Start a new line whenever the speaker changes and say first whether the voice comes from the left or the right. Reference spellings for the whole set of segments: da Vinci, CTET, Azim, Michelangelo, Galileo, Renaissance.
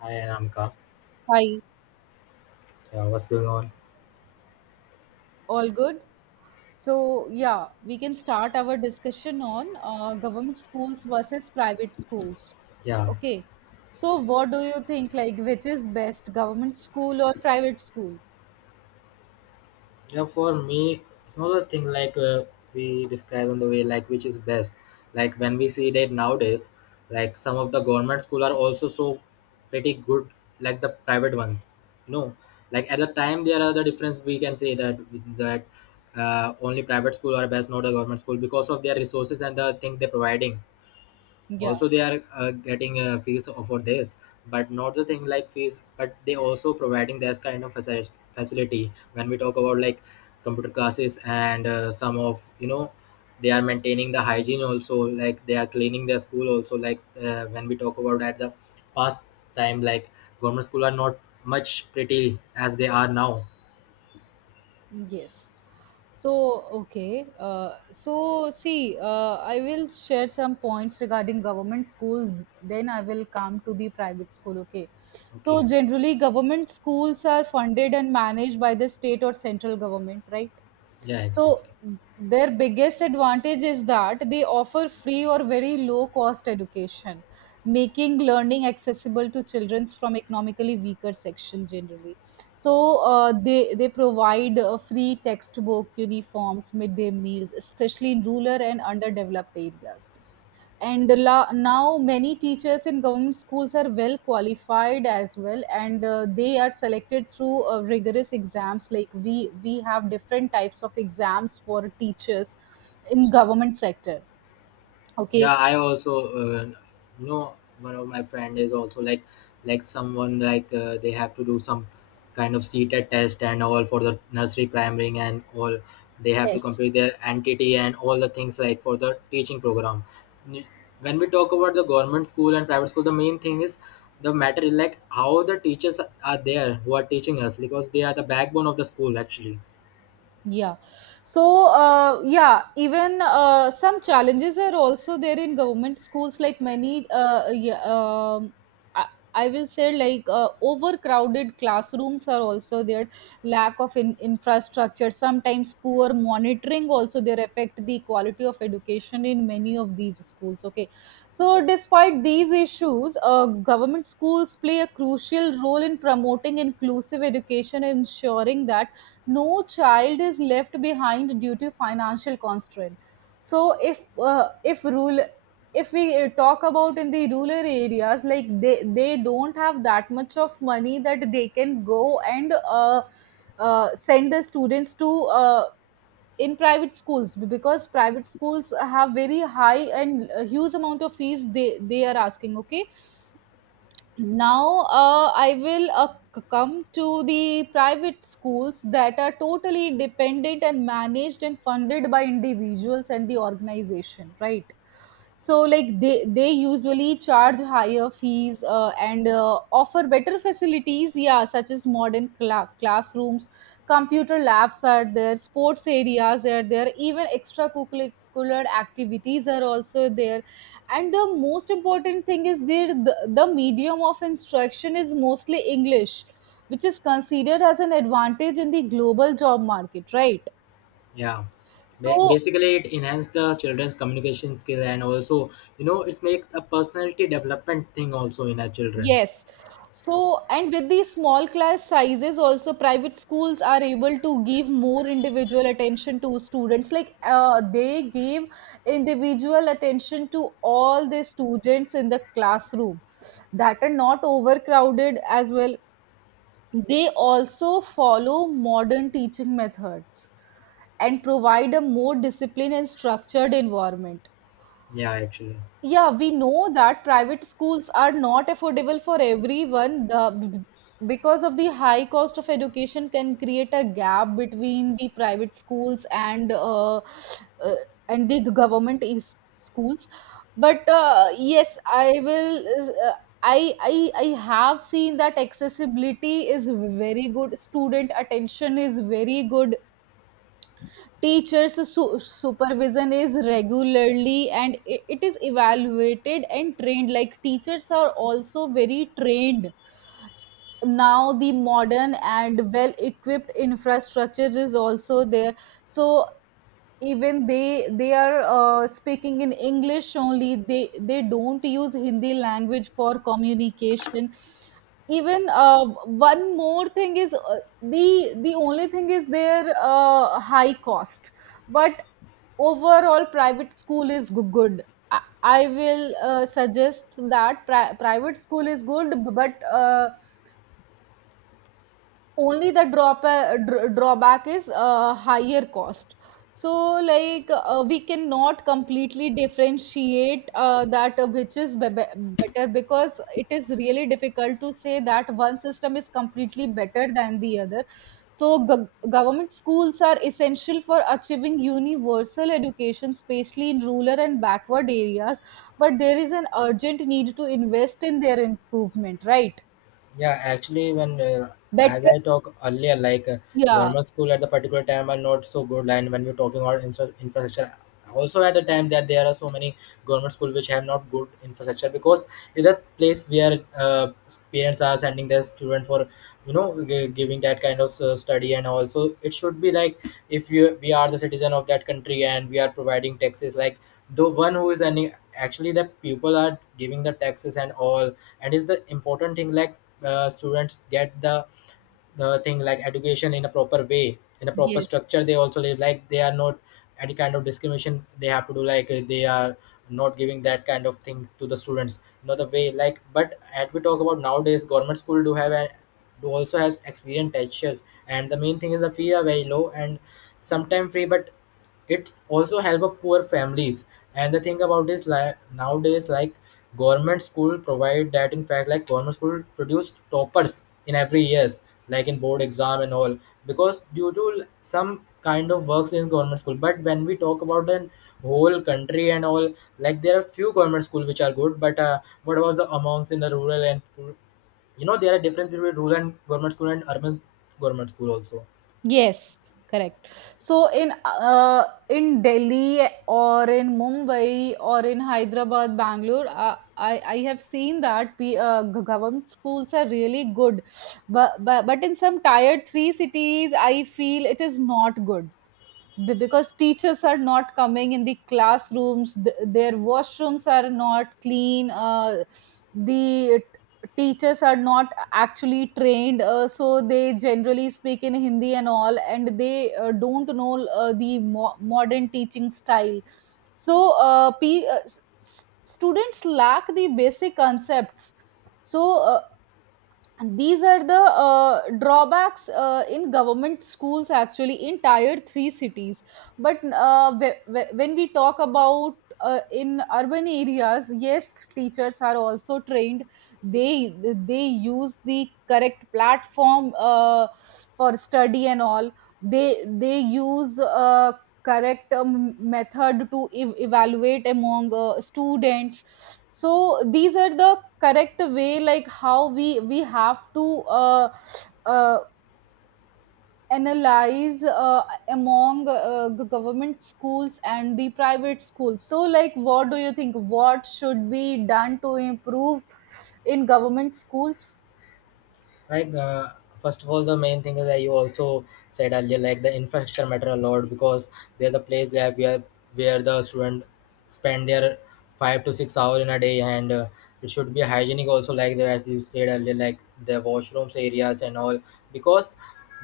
left: Hi Anamka,
right: Hi,
left: yeah, what's going on?
right: all good? So, yeah, we can start our discussion on government schools versus private schools.
left: Yeah,
right: Okay. So, what do you think? Like, which is best, government school or private school?
left: yeah. For me, it's not a thing like we describe in the way like which is best. Like when we see that nowadays, like some of the government school are also so pretty good, like the private ones. No, like at the time there are the difference. We can say that that only private school are best, not a government school because of their resources and the thing they're providing.
right: Yeah,
left: Also they are getting fees for this, but not the thing like fees, but they also providing this kind of facility when we talk about like computer classes and some of they are maintaining the hygiene also like they are cleaning their school also like when we talk about at the past time like government school are not much pretty as they are now.
right: yes. So, okay. See, I will share some points regarding government schools, then I will come to the private school. Okay.
left: Okay.
right: So, generally, government schools are funded and managed by the state or central government, right?
left: Yeah, exactly.
right: So their biggest advantage is that they offer free or very low cost education, making learning accessible to children from economically weaker section generally. So they provide free textbook, uniforms, midday meals, especially in rural and underdeveloped areas and now many teachers in government schools are well qualified as well and they are selected through rigorous exams like we have different types of exams for teachers in government sector. Okay.
left: Yeah, I also, uh, you know one of my friend is also like someone like they have to do some kind of CTET test and all for the nursery primary and all. They have to
right: Yes.
left: complete their entity and all the things like for the teaching program. When we talk about the government school and private school, the main thing is the matter is like how the teachers are there who are teaching us, because they are the backbone of the school actually.
right: Yeah. So, yeah, even some challenges are also there in government schools, like many, yeah, I, I will say, like overcrowded classrooms are also there, lack of infrastructure, sometimes poor monitoring also there affect the quality of education in many of these schools. Okay. So, despite these issues, government schools play a crucial role in promoting inclusive education, and ensuring that no child is left behind due to financial constraint. So if rural, if we talk about in the rural areas, like they don't have that much of money that they can go and send the students to in private schools, because private schools have very high and huge amount of fees they are asking. Okay. Now I will come to the private schools that are totally independent and managed and funded by individuals and the organization, right? So like they usually charge higher fees and offer better facilities, yeah, such as modern classrooms, computer labs are there, sports areas are there, even extracurricular activities are also there. And the most important thing is there the medium of instruction is mostly english, which is considered as an advantage in the global job market, right?
left: Yeah,
right: So
left: basically it enhance the children's communication skill, and also it's make a personality development thing also in our children.
right: yes. So and with the small class sizes also, private schools are able to give more individual attention to students, like they give individual attention to all the students in the classroom that are not overcrowded as well. They also follow modern teaching methods and provide a more disciplined and structured environment.
left: Yeah, actually.
right: Yeah, we know that private schools are not affordable for everyone, because of the high cost of education can create a gap between the private schools and the government is schools. But yes, I will, uh, I have seen that accessibility is very good, student attention is very good. Teachers' supervision is regularly and it is evaluated and trained. Like teachers are also very trained. Now the modern and well equipped infrastructure is also there. So even they are speaking in english only, they don't use hindi language for communication. Even one more thing is the the only thing is their high cost, but overall private school is good. i, I will suggest that private school is good, but only the drawback is higher cost. So like we cannot completely differentiate that which is better, because it is really difficult to say that one system is completely better than the other. So government schools are essential for achieving universal education, especially in rural and backward areas, but there is an urgent need to invest in their improvement, right?
left: Yeah, actually, when as
right: Better.
left: I talk earlier, like
right: Yeah.
left: government school at the particular time are not so good, and when we're talking about infrastructure, also at the time that there are so many government school which have not good infrastructure, because it's a place where parents are sending their student for giving that kind of study, and also it should be like if you we are the citizen of that country and we are providing taxes, like the one who is any actually the people are giving the taxes and all, and is the important thing like students get the thing like education in a proper way in a proper
right: Yes.
left: structure. They also live like they are not any kind of discrimination they have to do like they are not giving that kind of thing to the students, not the way like, but as we talk about nowadays government school do have a do also has experienced teachers, and the main thing is the fee are very low and sometimes free, but it also help of poor families. And the thing about this, like nowadays, like government school provide that. In fact, like government school produce toppers in every years, like in board exam and all, because due to some kind of works in government school. But when we talk about the whole country and all, like there are few government school which are good, but what about the amounts in the rural, and there are difference between rural and government school and urban government school also.
right: Yes, correct. So in Delhi or in Mumbai or in Hyderabad, Bangalore, I have seen that government schools are really good, but, but in some tier three cities, I feel it is not good, because teachers are not coming in the classrooms, their washrooms are not clean. Teachers are not actually trained, so they generally speak in hindi and all, and they don't know modern teaching style. So students lack the basic concepts. so uh, and these are the drawbacks in government schools, actually in tier 3 cities. But when we talk about in urban areas, yes, teachers are also trained. they they use the correct platform for study and all. they they use correct method to evaluate among students. So these are the correct way, like how we have to uh, uh, analyze among the government schools and the private schools. So like, what do you think, what should be done to improve in government schools?
left: Like, first of all the main thing is that you also said earlier like the infrastructure matter a lot because they're the place that where the student spend their 5 to 6 hours in a day, and it should be hygienic also, like the as you said earlier like the washrooms areas and all, because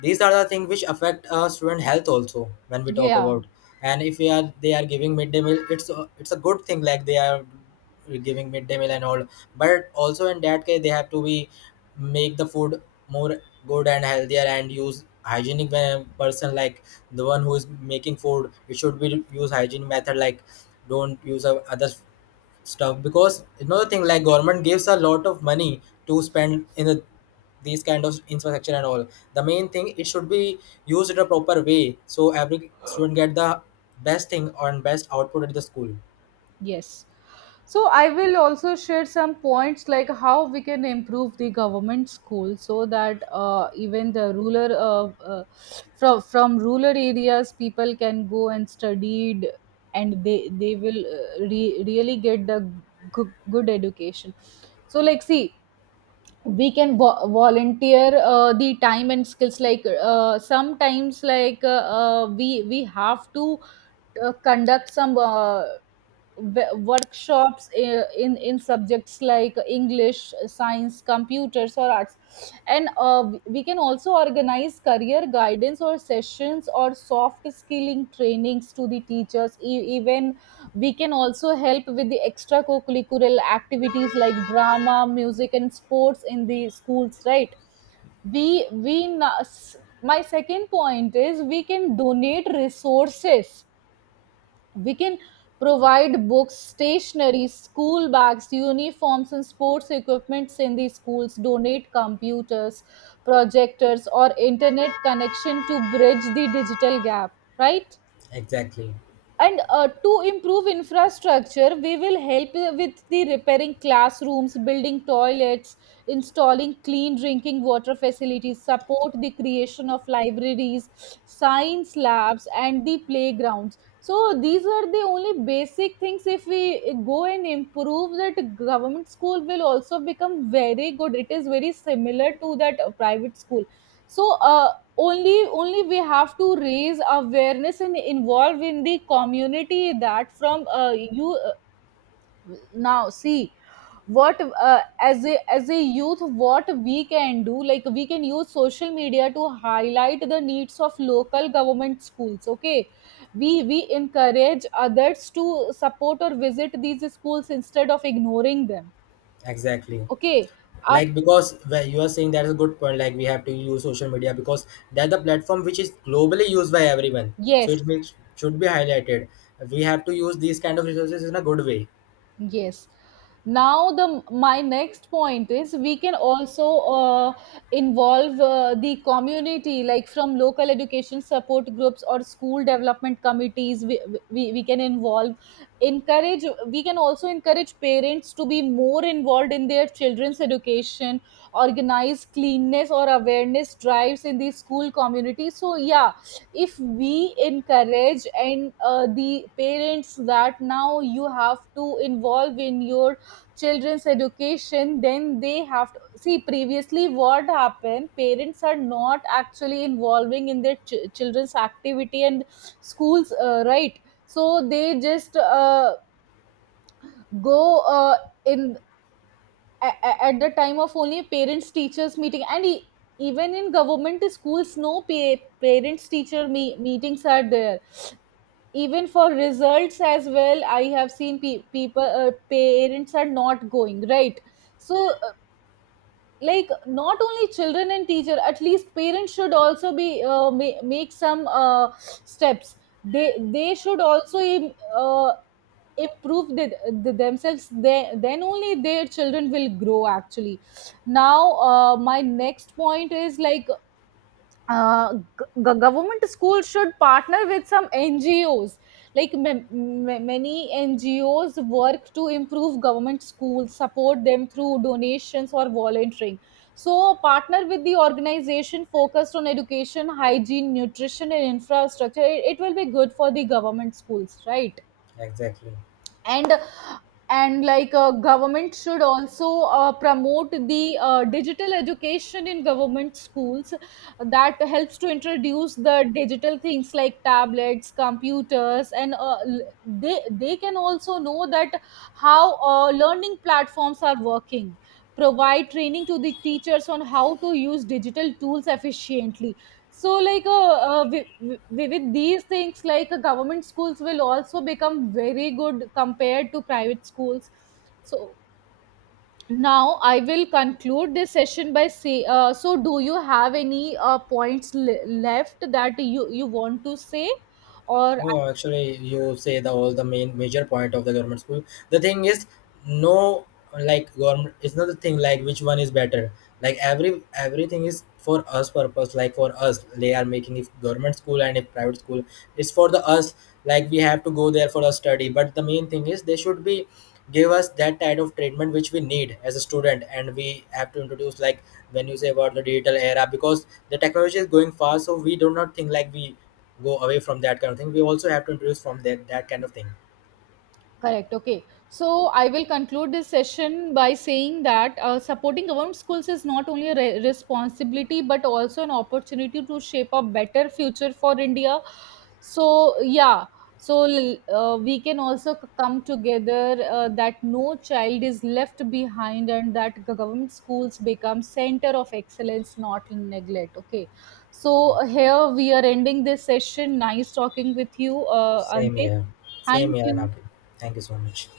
left: these are the things which affect student health also when we talk
right: Yeah.
left: about. And if we are they are giving midday meal, it's a good thing like they are giving midday meal and all, but also in that case they have to be make the food more good and healthier and use hygienic person, like the one who is making food, you should be use hygiene method, like don't use other stuff. Because another thing like government gives a lot of money to spend in these kind of infrastructure and all, the main thing it should be used in a proper way, so every student get the best thing or best output at the school.
right: Yes. So I will also share some points like how we can improve the government school, so that even the rural from rural areas people can go and studied, and they will really get the good education. So like, see, we can volunteer the time and skills, like sometimes like we have to conduct some workshops in subjects like english, science, computers or arts, and we can also organize career guidance or sessions or soft skilling trainings to the teachers. Even we can also help with the extracurricular activities like drama, music and sports in the schools, right? we we na- s- my second point is, we can donate resources. We can provide books, stationery, school bags, uniforms and sports equipments in the schools, donate computers, projectors or internet connection to bridge the digital gap, right?
left: Exactly.
right: And to improve infrastructure, we will help with the repairing classrooms, building toilets, installing clean drinking water facilities, support the creation of libraries, science labs and the playgrounds. So these are the only basic things. If we go and improve that, government school will also become very good, it is very similar to that private school. So only we have to raise awareness and involve in the community, that from you now see, what, as a youth, what we can do, like we can use social media to highlight the needs of local government schools, okay? We encourage others to support or visit these schools instead of ignoring them.
left: Exactly,
right: Okay. Af-
left: like because where you are saying that is a good point, like we have to use social media because that's the platform which is globally used by everyone, so
right: yes.
left: it makes should be highlighted. We have to use these kind of resources in a good way.
right: Yes. Now the my next point is, we can also involve the community, like from local education support groups or school development committees, we can involve, encourage, we can also encourage parents to be more involved in their children's education, organize cleanness or awareness drives in the school community. So yeah, if we encourage and the parents, that now you have to involve in your children's education, then they have to see, previously what happened, parents are not actually involving in their children's activity and schools, right? So they just go in a- at the time of only parents teachers meeting, and even in government schools no parents teacher meetings are there, even for results as well I have seen people, parents are not going, right? So like, not only children and teacher, at least parents should also be make some steps. They should also improve the themselves, then only their children will grow actually. Now my next point is, like government schools should partner with some NGOs. Like many NGOs work to improve government schools, support them through donations or volunteering. So, partner with the organization focused on education, hygiene, nutrition, and infrastructure. It will be good for the government schools, right?
left: Exactly.
right: And like government should also promote the digital education in government schools, that helps to introduce the digital things like tablets, computers, and they can also know that how learning platforms are working, provide training to the teachers on how to use digital tools efficiently. So, like, uh, wi- wi- with these things, like, government schools will also become very good compared to private schools. So, now I will conclude this session by so, do you have any points left that you want to say, or?
left: No, actually, you say the all the main major point of the government school. The thing is, no, like government. It's not the thing like which one is better. Like everything is for us purpose. Like for us, they are making if government school and if private school. It's for the us. Like we have to go there for a study. But the main thing is they should be give us that type of treatment which we need as a student, and we have to introduce like when you say about the digital era, because the technology is going fast, so we do not think like we go away from that kind of thing. We also have to introduce from that kind of thing.
right: Correct. Okay. So I will conclude this session by saying that supporting government schools is not only a responsibility, but also an opportunity to shape a better future for India. So, yeah. So we can also come together that no child is left behind, and that government schools become center of excellence, not neglect. Okay.
left: Okay.
right: So here we are ending this session. Nice talking with you,
left: Same
right: Ankit.
left: here. Same
right: Thank
left: here,
right: you.
left: Anaki. Thank you so much.